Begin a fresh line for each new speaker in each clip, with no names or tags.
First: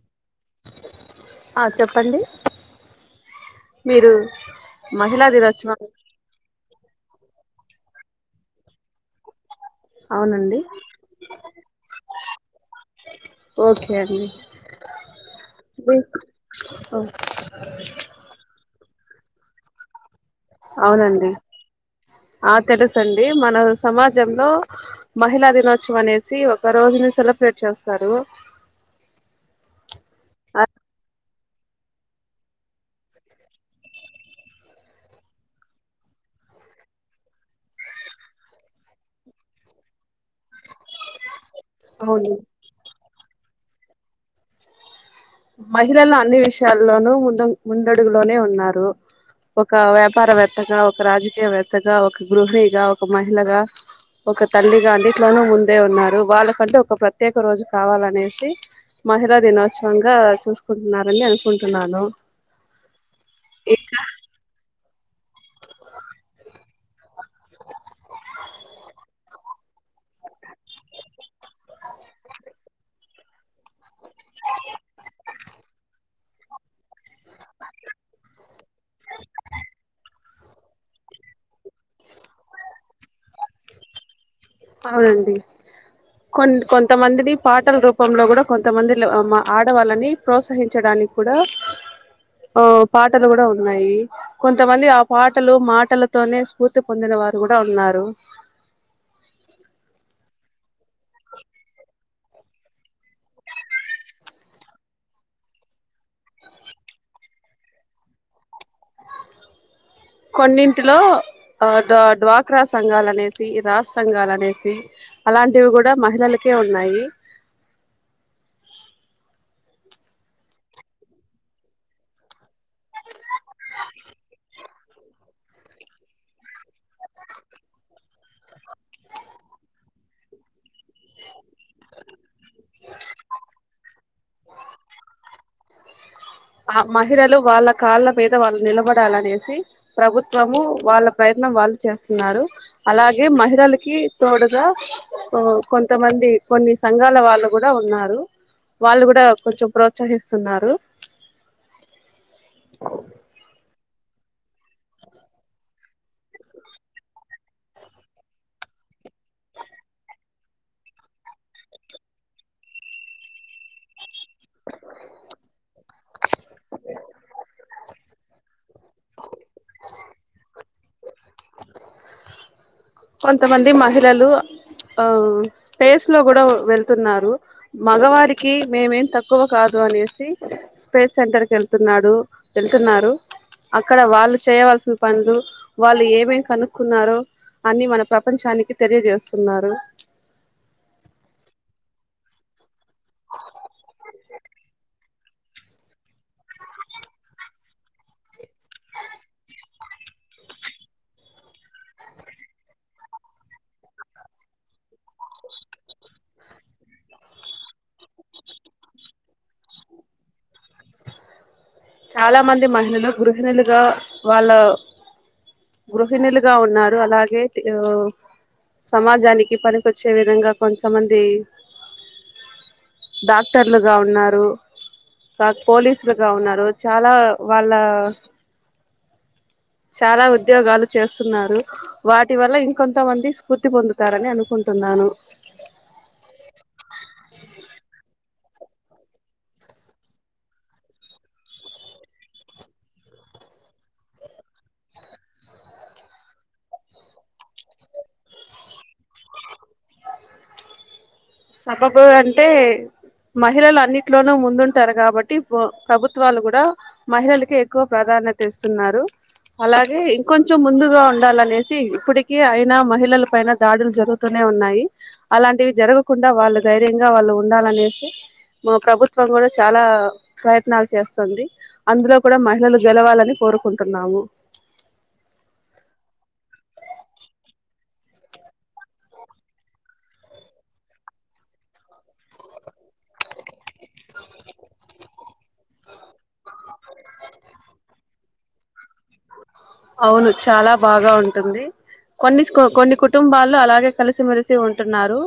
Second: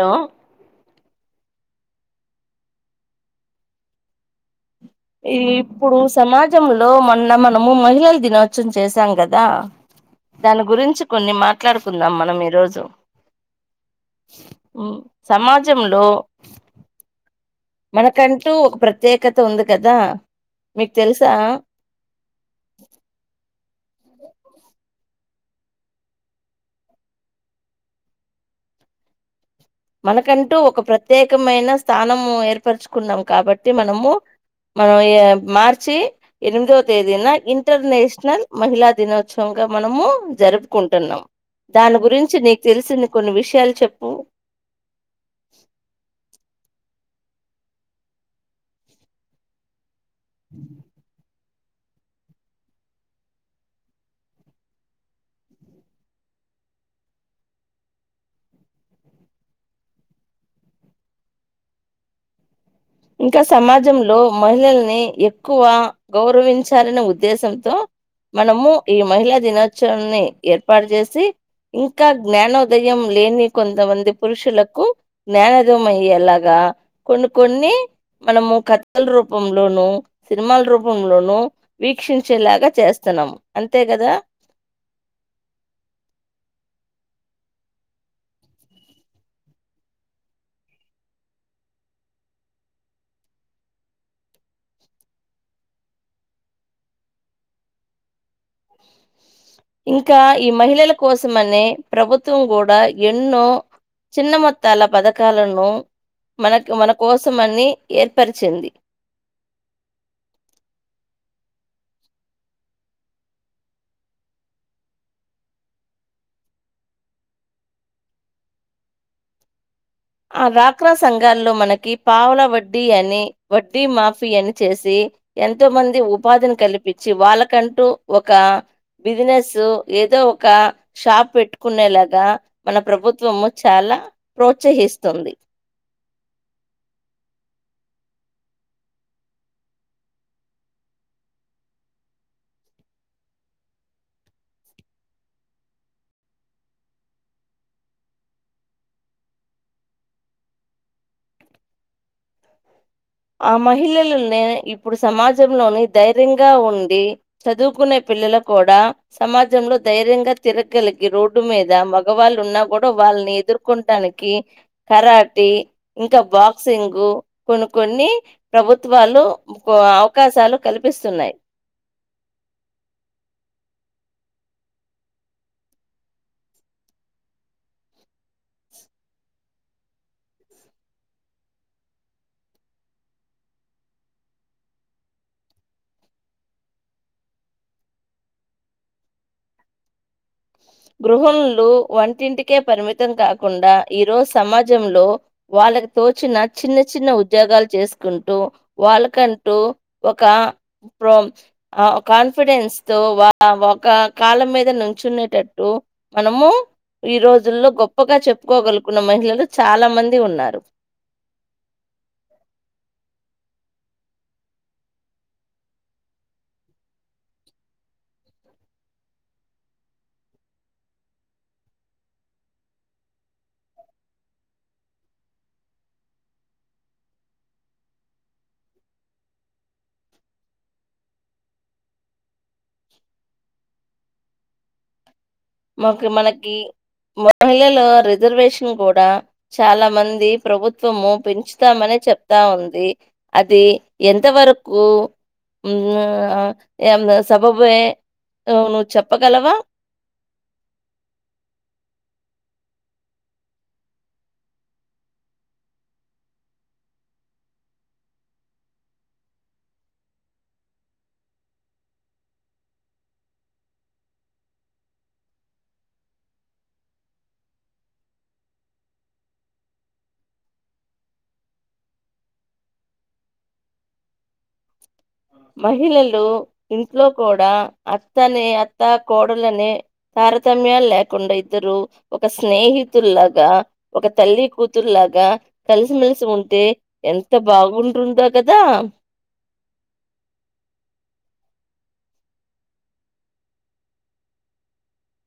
Hello
ఆ చెప్పండి మీరు మహిళా
ఈ
దినోత్సవం
ఇప్పుడు సమాజంలో మొన్న మ మనము మహిళలు దినోత్సవం చేశాం కదా
అవునండి
దాని గురించి కొన్ని మాట్లాడుకుందాం మనం ఈరోజు
ఓకే అండి
సమాజంలో మనకంటూ ఒక ప్ర ప్రత్యేకత ఉంది కదా మీకు
అవునండి
తెలుసా
ఆ తెలుసు అండి మన సమాజంలో మహిళా దినోత్సవం అనేసి ఒక రోజుని సెలబ్రేట్ చేస్తారు
మనకంటూ ఒక ప్రత్యేక త్యేకమైన స్థానము ఏర్పరచుకున్నాం కాబట్టి మనము మనం మార్చి ఎనిమిదవ తేదీన ఇంటర్నేషనల్ మహిళా దినోత్సవంగా మనము జరుపుకుంటున్నాం దాని గురించి
అవును
నీకు తెలిసిన కొన్ని విషయాలు చెప్పు
మహిళల్లో అన్ని విష యాలలోను ము ముందడుగులోనే ఉన్నారు ఒక వె వ్యాపారవేత్తగా ఒక రాజకీయవేత్త త్తగా ఒక గృహిణిగా ఒక మహిళగా ఒక తల్లిగా అన్నిట్లోనూ ముందే ఉన్నారు వాళ్ళకంటే ఒక ప్రత్యేక రోజు కావాలనేసి మహిళా దినోత్సవంగా చూసుకుంటున్నారని అనుకుంటున్నాను
ఇంకా
ఇంకా
సమాజంలో మహిళల్ని ఎక్కువ గౌరవించాలని ఉ ఉద్దేశంతో మనము ఈ మహిళా దినో త్సవాన్ని ఏర్పాటు చేసి ఇంకా జ్ఞానోదయం లేని కొంతమంది పురుషులకు జ్ఞానోదయమయ్యేలా కొన్ని కొన్ని మనము కథల రూపంలోనుూ సినిమాల రూపంలోను వీక్షించేలాగా చేస్తున్నాము అంతే కదా
అవునండి కొ కొంతమందిని పాటల రూపంలో కూడా కొంతమంది ఆడవాళ్ళని ప్రోత్సహించడానికి కూడా ఆ పాటలు కూడా ఉన్నాయి కొంతమంది ఆ పాటలు మాటలతోనే స్ఫూర్తి పొందిన వారు కూడా ఉన్నారు
ఇంకా ఈ మహిళల కోసమనే ప్రభుత్వం కూడా ఎన్నో చిన్న మొత్తాల పథకాలను మన కోసమని ఏర్పరిచింది
కొన్నింటిలో ఆ ద డ్వాక్రా సంఘాల అనేసి రాజ సంఘాలు అనేసి అలాంటివి కూడా మహిళలకే ఉన్నాయి
ఆ డ్వాక్రా సంఘాల్లో మనకి పావుల వడ్డీ అని వడ్డీ మాఫీ అని చేసి ఎంతోమంది ఉపాధిని కల్పించి వాళ్ళకంటూ ఒక బిజినెస్ ఏదో ఒక షాప్ పెట్టుకునేలాగా మన ప్రభుత్వము చాలా ప్రోత్సహిస్తుంది స్తుంది
ఆ మహిళలు వాళ్ళ కాళ్ళ మీద వాళ్ళు నిలబడాలనేసి ప్రభుత్వము వాళ్ళ ప్రయత్నం వాళ్ళు చేస్తున్నారు అలాగే మహిళలకి తోడుగా కొంతమంది కొన్ని సంఘాల వాళ్ళు కూడా ఉన్నారు వాళ్ళు కూడా కొంచెం ప్రోత్సహిస్తున్నారు
ఆ మహిళలనే ఇప్పుడు సమాజంలోని ధైర్యంగా ఉండి చదువుకునే పిల్లలు కూడా సమాజంలో ధైర్యంగా తిరగగలిగి రోడ్డు మీద మగవాళ్ళున్నా కూడా వాళ్ళని ఎదుర్కొటానికి కి కరాఠీ ఇంకా బాక్సింగ్ కొన్ని కొన్ని ప్రభుత్వాలు అవకాశాలు కల్పిస్తున్నాయి
కొంతమంది మహిళలు ఆ స్పేస్ లో కూడా వెళ్తున్నారు మగవారికి మేమేం తక్కువ కాదు అనేసి స్పేస్ సెంటర్ క వెళ్తున్నాడు వెళ్తున్నారు అక్కడ వాళ్ళు చేయవలసిన పనులు వాళ్ళు ఏమేం కనుక్కున్నారో అన్ని మన ప్రపంచానికి తెలియజేస్తున్నారు
గృహలు వంటింటికే పరిమిత మతం కాకుండా ఈ రోజు సమాజంలో వాళ్ళకి తోచిన చిన్న చిన్న ఉద్యోగాలు చేసుకుంటూ వాళ్ళకంటూ ఒక కాన్ఫిడెన్స్ తో ఒక కాలం మీద నుంచునేటటు మనము ఈ రోజుల్లో గొప్పగా చెప్పుకోగలుగున్న మహిళలు చాలా మంది ఉన్నారు
చాలా మంది మహిళలు గృహిణులుగా వాళ్ళ గృహిణులుగా ఉన్నారు అలాగే సమాజానికి పనికొచ్చే విధంగా కొంతమంది డాక్టర్లుగా ఉన్నారు కా పోలీసులుగా ఉన్నారు చాలా వాళ్ళ చాలా ఉద్యోగాలు చేస్తున్నారు వాటి వల్ల ఇంకొంతమంది స్ఫూర్తి పొందుతారని అనుకుంటున్నాను
మకు మనకి మహిళల రిజర్వేషన్ కూడా చాలా మంది ప్రభుత్వము పెంచుతమని చెప్తా ఉంది అది ఎంతవరకు సబబే నువ్వు చెప్పగలవా
సబబు అంటే మహిళలు అన్నిట్లోనూ ముందుంటారు కాబట్టి ప్రభుత్వాలు కూడా మహిళలక ఎక్కువ ప్రాధాన్యత ఇస్తున్నారు అలాగే ఇంకొంచం ముందుగా ఉండాలనేసి ఇప్పటిక అయినా మహిళల పైన దాడులు జరుగుతూనే ఉన్నాయి అలాంటివి జరుగు కుండా వాళ్ళు ధైర్యంగా వాళ్ళు ఉండాలనేసి మా ప్రభుత్వం కూడా చాలా ప్రయత్నాలు చేస్తుంది. అందులో కూడా మహిళలు గెలవాలని కోరుకుంటున్నాము.
మహిళలు ఇంట్లో కూడా అత్తనే అత్త కోడలనే తారతమ్యాలు లేకుండా ఇద్దరు ఒక స్నేహితుల్లాగా ఒక తల్లి కూతుర్లాగా కలిసిమెలిసి ఉం టే ఎంత బాగుంటుందో కదా
అవును చాలా బాగా ఉంటంది కొన్ని కొన్ని కుటుంబాల్లో అలాగే కలిసిమెలిసి ఉంటున్నారు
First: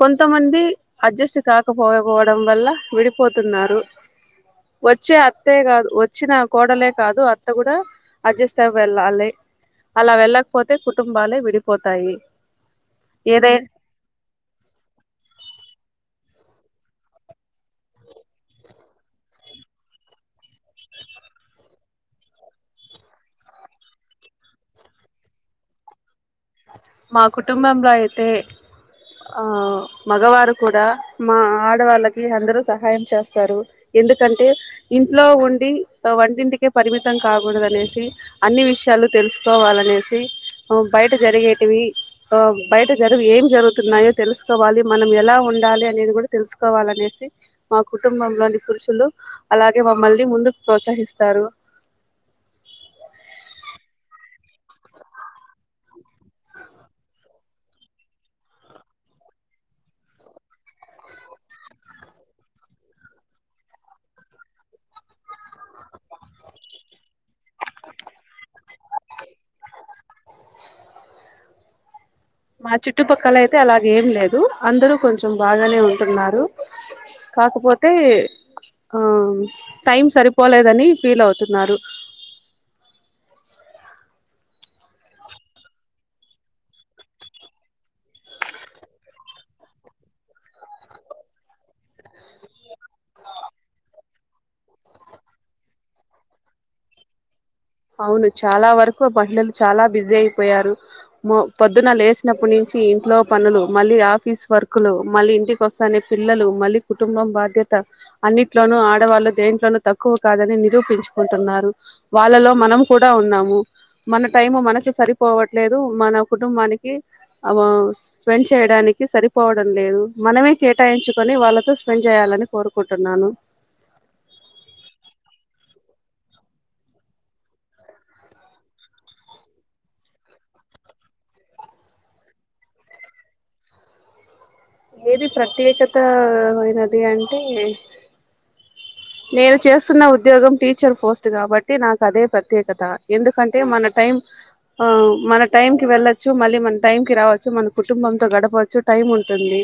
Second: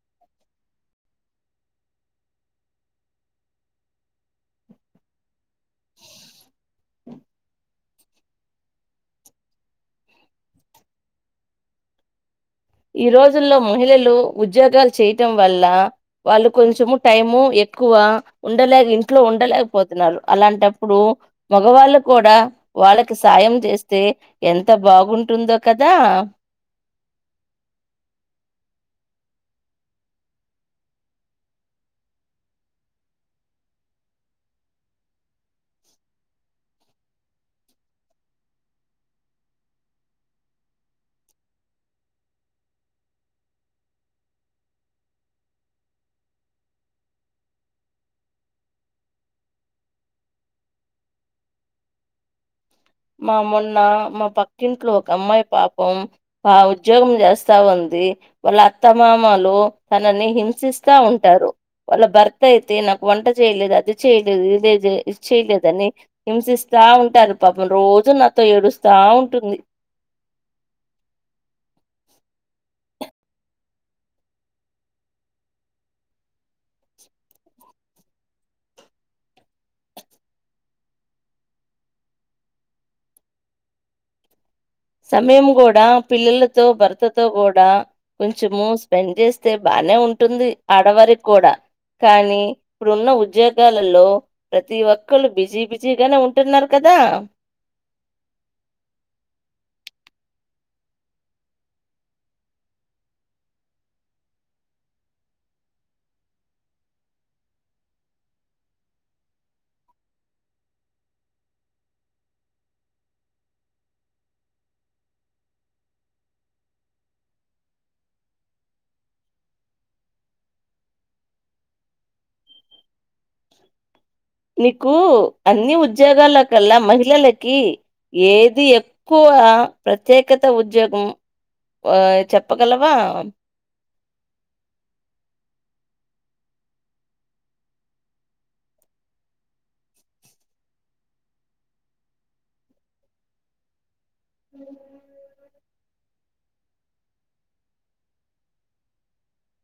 కొంతమంది అడ్జస్ట్ కాకపోపోవడం వల్ల విడిపోతున్నారు వచ్చే అత్తే కాదు వచ్చిన కోడలే కాదు అత్త కూడా అడ్జస్ట్ అవ్ వెళ్ళాలి అలా వెళ్ళకపోతే కుటుంబాలే విడిపోతాయి
ఈ
ఏదై
రోజుల్లో మహిళలు ఉద్యోగాలు చేయటం వల్ల వాళ్ళు కొంచము టైము ఎక్కువ ఉండలేక ఇంట్లో ఉండలేకపోతున్నారు అలాంటప్పుడు మగవాళ్ళు కూడా వాళ్ళకి సాయం చేస్తే ఎంత బాగుంటుందో కదా
మా కుటుంబంలో అయితే ఆ మగవారు కూడా మా ఆడవాళ్ళకి అందరూ సహాయం చేస్తారు ఎందుకంటే ఇంట్లో ఉండి వంటింటికే పరిమితం కాకూడదనేసి అన్ని విషయాలు తెలుసుకోవాలనేసి ఆ బయ టు జరిగేటివి ఆ బయట జరుగు ఏం జరుగుతున్నాయో తెలుసుకోవాలి మనం ఎలా ఉండాలి అనేది కూడా తెలుసుకోవాలనేసి మా కుటుంబంలోని పురుషులు అలాగే మమ్మల్ని ముందుకు ప్రోత్సహిస్తారు
మా మొన్న మా పక్కింట్లో ఒక అమ్మాయి పాపం బా ఉద్యోగం చేస్తా ఉంది వాళ్ళ అత్త మామలు తనని హింసిస్తా ఉంటారు వాళ్ళ భర్తయితే నాకు వంట చేయలేదు అది చేయలేదు ఇది ఇది చేయలేదని హింసిస్తా ఉంటారు త [unintelligible] రోజూ నాతో ఏడుస్తా ఉంటుంది
మా చుట్టుపక్కల అయితే అలాగ ఏం లేదు అందరూ కొంచెం బాగానే ఉంటున్నారు కాకపోతే ఆ టైం సరిపోలేదని ఫీల్ అవుతున్నారు
సమయము కూడా పిల్లలతో భర్తతో కూడా కొంచెము స్పెండ్ చేస్తే బానే ఉంటుంది ఆడవారికి కూడా కానీ ఇప్పుడున్న ఉద్యోగాలలో ప్రతి ఒక్కళ్ళూ బిజీ బిజీగానే ఉంటున్నారు కదా
అవును చాలా వరకు మహిళలు చాలా బిజీ అయిపోయారు మ పొద్దున లేసినప్పుటి నుంచి ఇంట్లో పనులు మళ్ళీ ఆఫీస్ వర్కులు మళ్ళీ ఇంటికి వస్తానే పిల్లలు మళ్ళీ కుటుంబం బాధ్యత అన్నిట్లోనూ ఆడవాళ్ళు దేంట్లోనూ తక్కువ కాదని నిరూపించుకుంటున్నారు వాళ్ళలో మనం కూడా ఉన్నాము మన టైము మనకి సరిపోవట్లేదు మన కుటుంబానికి ఆ లో స్పెండ్ చేయడానికి సరిపోవడం లేదు మనమే కేటాయించుకొని వాళ్ళతో స్పెండ్ చేయాలని కోరుకుంటున్నాను
నీకు అన్ని ఉద్యోగాల్లో కల్లా మహిళలకి ఏది ఎక్కువ ప్రత్యేకత ఉద్యోగం చెప్పగలవా
ఏది ప్రత్యేకత ఐనది అంటే నేను చేస్తున్న ఉద్యోగం టీచర్ పోస్ట్ కాబట్టి నాకు అదే ప్రత్యేకత ఎందుకంటే మన టైం ఆ మన టైం టి వెళ్ళొచ్చు మళ్ళీ మన టైం కి రావచ్చు మన కుటుంబంతో గడపచ్చు టైం ఉంటుంది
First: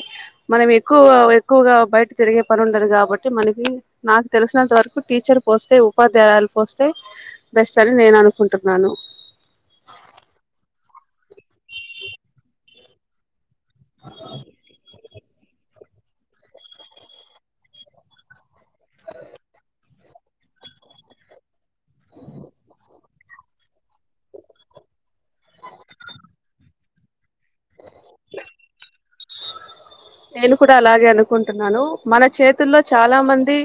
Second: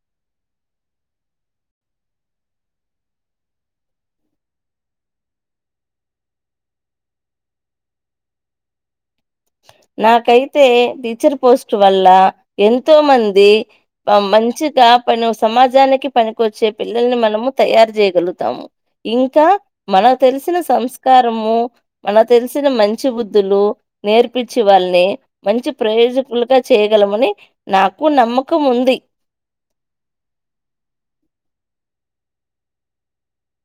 మనం ఎక్కువ ఎక్కువగా బయట తిరిగే పని ఉండదు కాబట్టి మనకి నాకు తెలిసినంత వరకు టీచర్ పోస్టే ఉపాధ్యాయులు పోస్టే బెస్ట్ అని నేను అనుకుంటున్నాను
నాకైతే టీచర్ పోస్ట్ వల్ల ఎంతో మంది మంచిగా పని సమాజానికి పనికొచ్చే పిల్లల్ని మనము తయారు చేయగలుగుతాము ఇంకా మనకు తెలిసిన సంస్కారము మనకు తెలిసిన మంచి బుద్ధులు నేర్పించి వాళ్ళని మంచి ప్రయోజకులుగా చేయగలమని నాకు నమ్మకం ఉంది
నేను కూడా అలాగే అనుకుంటున్నాను మన చేతుల్లో చాలా మంది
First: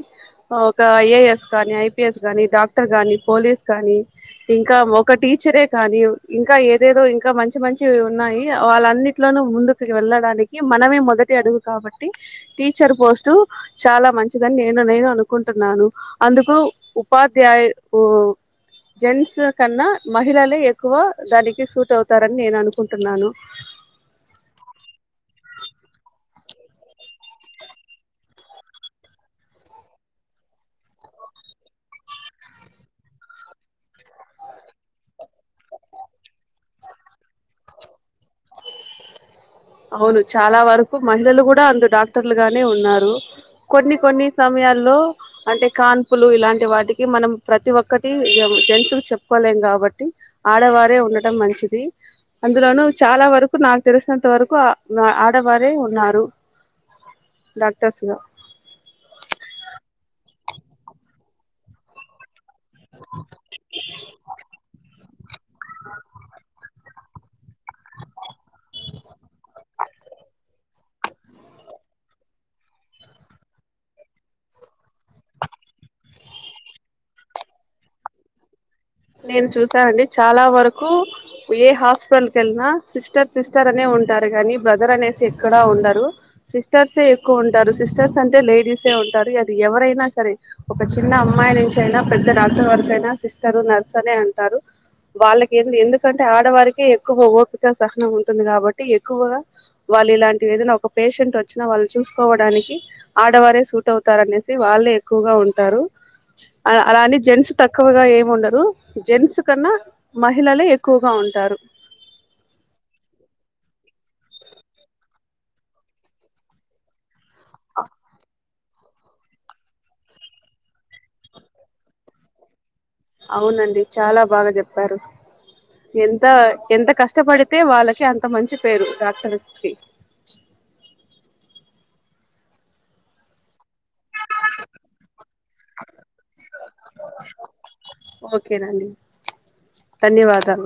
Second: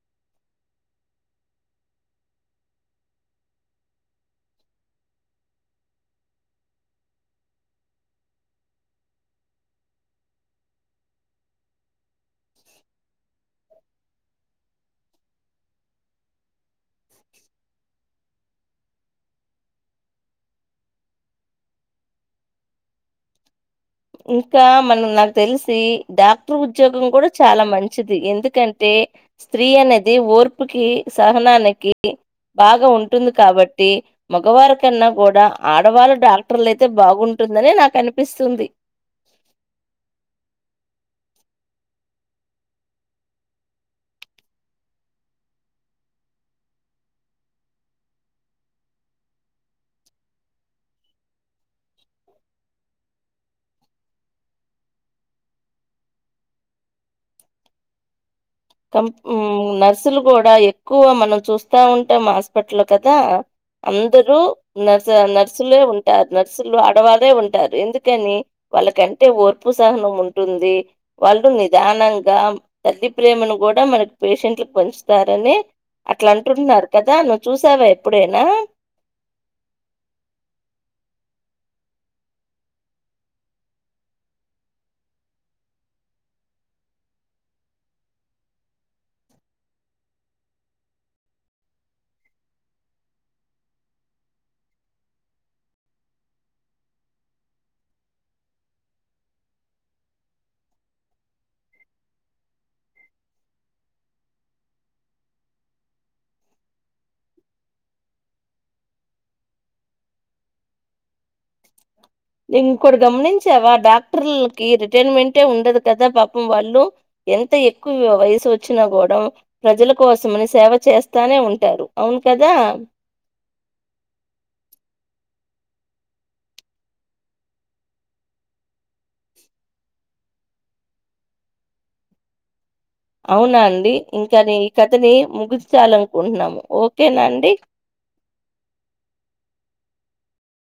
ఒక ఐఏఎస్ కానీ ఐపిఎస్ కాని డాక్టర్ గాని పోలీస్ కాని ఇంకా ఒక టీచరే కానీ ఇంకా ఏదేదో ఇంకా మంచి మంచి ఉన్నాయి వాళ్ళన్నిట్లోనూ ముందుకు వెళ్ళడానికి మనమే మొదటి అడుగు కాబట్టి టీచర్ పోస్ట్ చాలా మంచిదని నేను నేను అనుకుంటున్నాను అందుకు ఉపాధ్యాయు జెన్స్ కన్నా మహిళలే ఎక్కువ దానికి సూట్ అవుతారని నేను అనుకుంటున్నాను
ఇంకా మనం నాకు తెలిసి డాక్టర్ ఉద్యోగం కూడా చాలా మంచిది ఎందుకంటే స్త్రీ అనేది ఓర్పుకి సహనానికి బాగా ఉంటుంది కాబట్టి మగవారి కన్నా కూడా ఆడవాళ్ళ డాక్టర్లయితే బాగుంటుందని నాకు అనిపిస్తుంది
అవును చాలా వరకు మహిళలు కూడా అందు డాక్టర్లుగానే ఉన్నారు కొన్ని కొన్ని సమయాల్లో అంటే కాన్పులు ఇలాంటి వాటికి మనం ప్రతి ఒక్కటి జెన్స్ కి చెప్పుకోలేం కాబట్టి ఆడవారే ఉండటం మంచిది అందులోనూ చాలా వరకు నాకు తెలిసినంత వరకు ఎక్కువ ఆడవారే ఉన్నారు డాక్టర్స్ గా
కం నర్సులు కూడా ఎక్కువ మనం చూస్తా ఉంటే పట్ల కదా అందరుూ నర్ నర్సులే ఉంటారు నర్సులు ఆడవాళ్ళ ఉంటారు ఎందుకని వాళ్ళకంటే ఓర్పు సహనం ఉంటుంది వాళ్ళు నిదానంగా తల్లి ప్రేమను కూడా మనకి పేషెంట్లకు పంచుతారని అట్లా అంటుంటున్నారు కదా నువ్వు చూసావా ఎప్పుడైనా
నేను చూసానండి చాలా వరకు ఏ హాస్పిటల్కి వెల్లినా సిస్టర్ సిస్టర్ అనే ఉంటారు కానీ బ్రదర్ అనేసి ఎక్కడా ఉండరు సిస్టర్సే ఎక్కువ ఉంటారు సిస్టర్స్ అంటే లేడీసే ఉంటారు అది ఎవరైనా సరే ఒక చిన్న అమ్మాయి నుంచి అయినా పెద్ద డాక్టర్ వరక అయినా సిస్టర్ నర్స్ అనే అంటారు వాళ్ళకి ఏ ఎందుకంటే ఆడవారికే ఎక్కువ ఓపిక సహనం ఉంటుంది కాబట్టి ఎక్కువగా వాళ్ళు ఇలాంటివి ఏదైనా ఒక పేషెంట్ వచ్చినా వాళ్ళు చూసుకోవడానికి ఆడవారే సూట్ అవుతారునేసి వాళ్ళే ఎక్కువగా ఉంటారు అలానే జేన్స్ తక్కువగా ఏమి ఉండరు జేన్స్ కన్నా మహిళలే ఎక్కువగా ఉంటారు
ఇంకోటి గమనించావా డాక్టర్లకి రిటైర్మెంటే ఉండదు కదా పాపం వాళ్ళు ఎంత ఎక్కువ వయసు కి వచ్చ వచ్చిన కూడా ప్రజల కోసమని సేవ చేస్తానే ఉంటారు అవును కదా
అవునండి చాలా బాగా చెప్పారు ఎంత ఎంత కష్టపడితే వాళ్ళకి అంత మంచి పేరు డాక్టర్స్ కి
అవునా డి ఇంకా నే ఈ కథని ముగించాల అనుకుంటున్నాము ఓకేనా అండి
ఓకేనండి ధన్యవాదాలు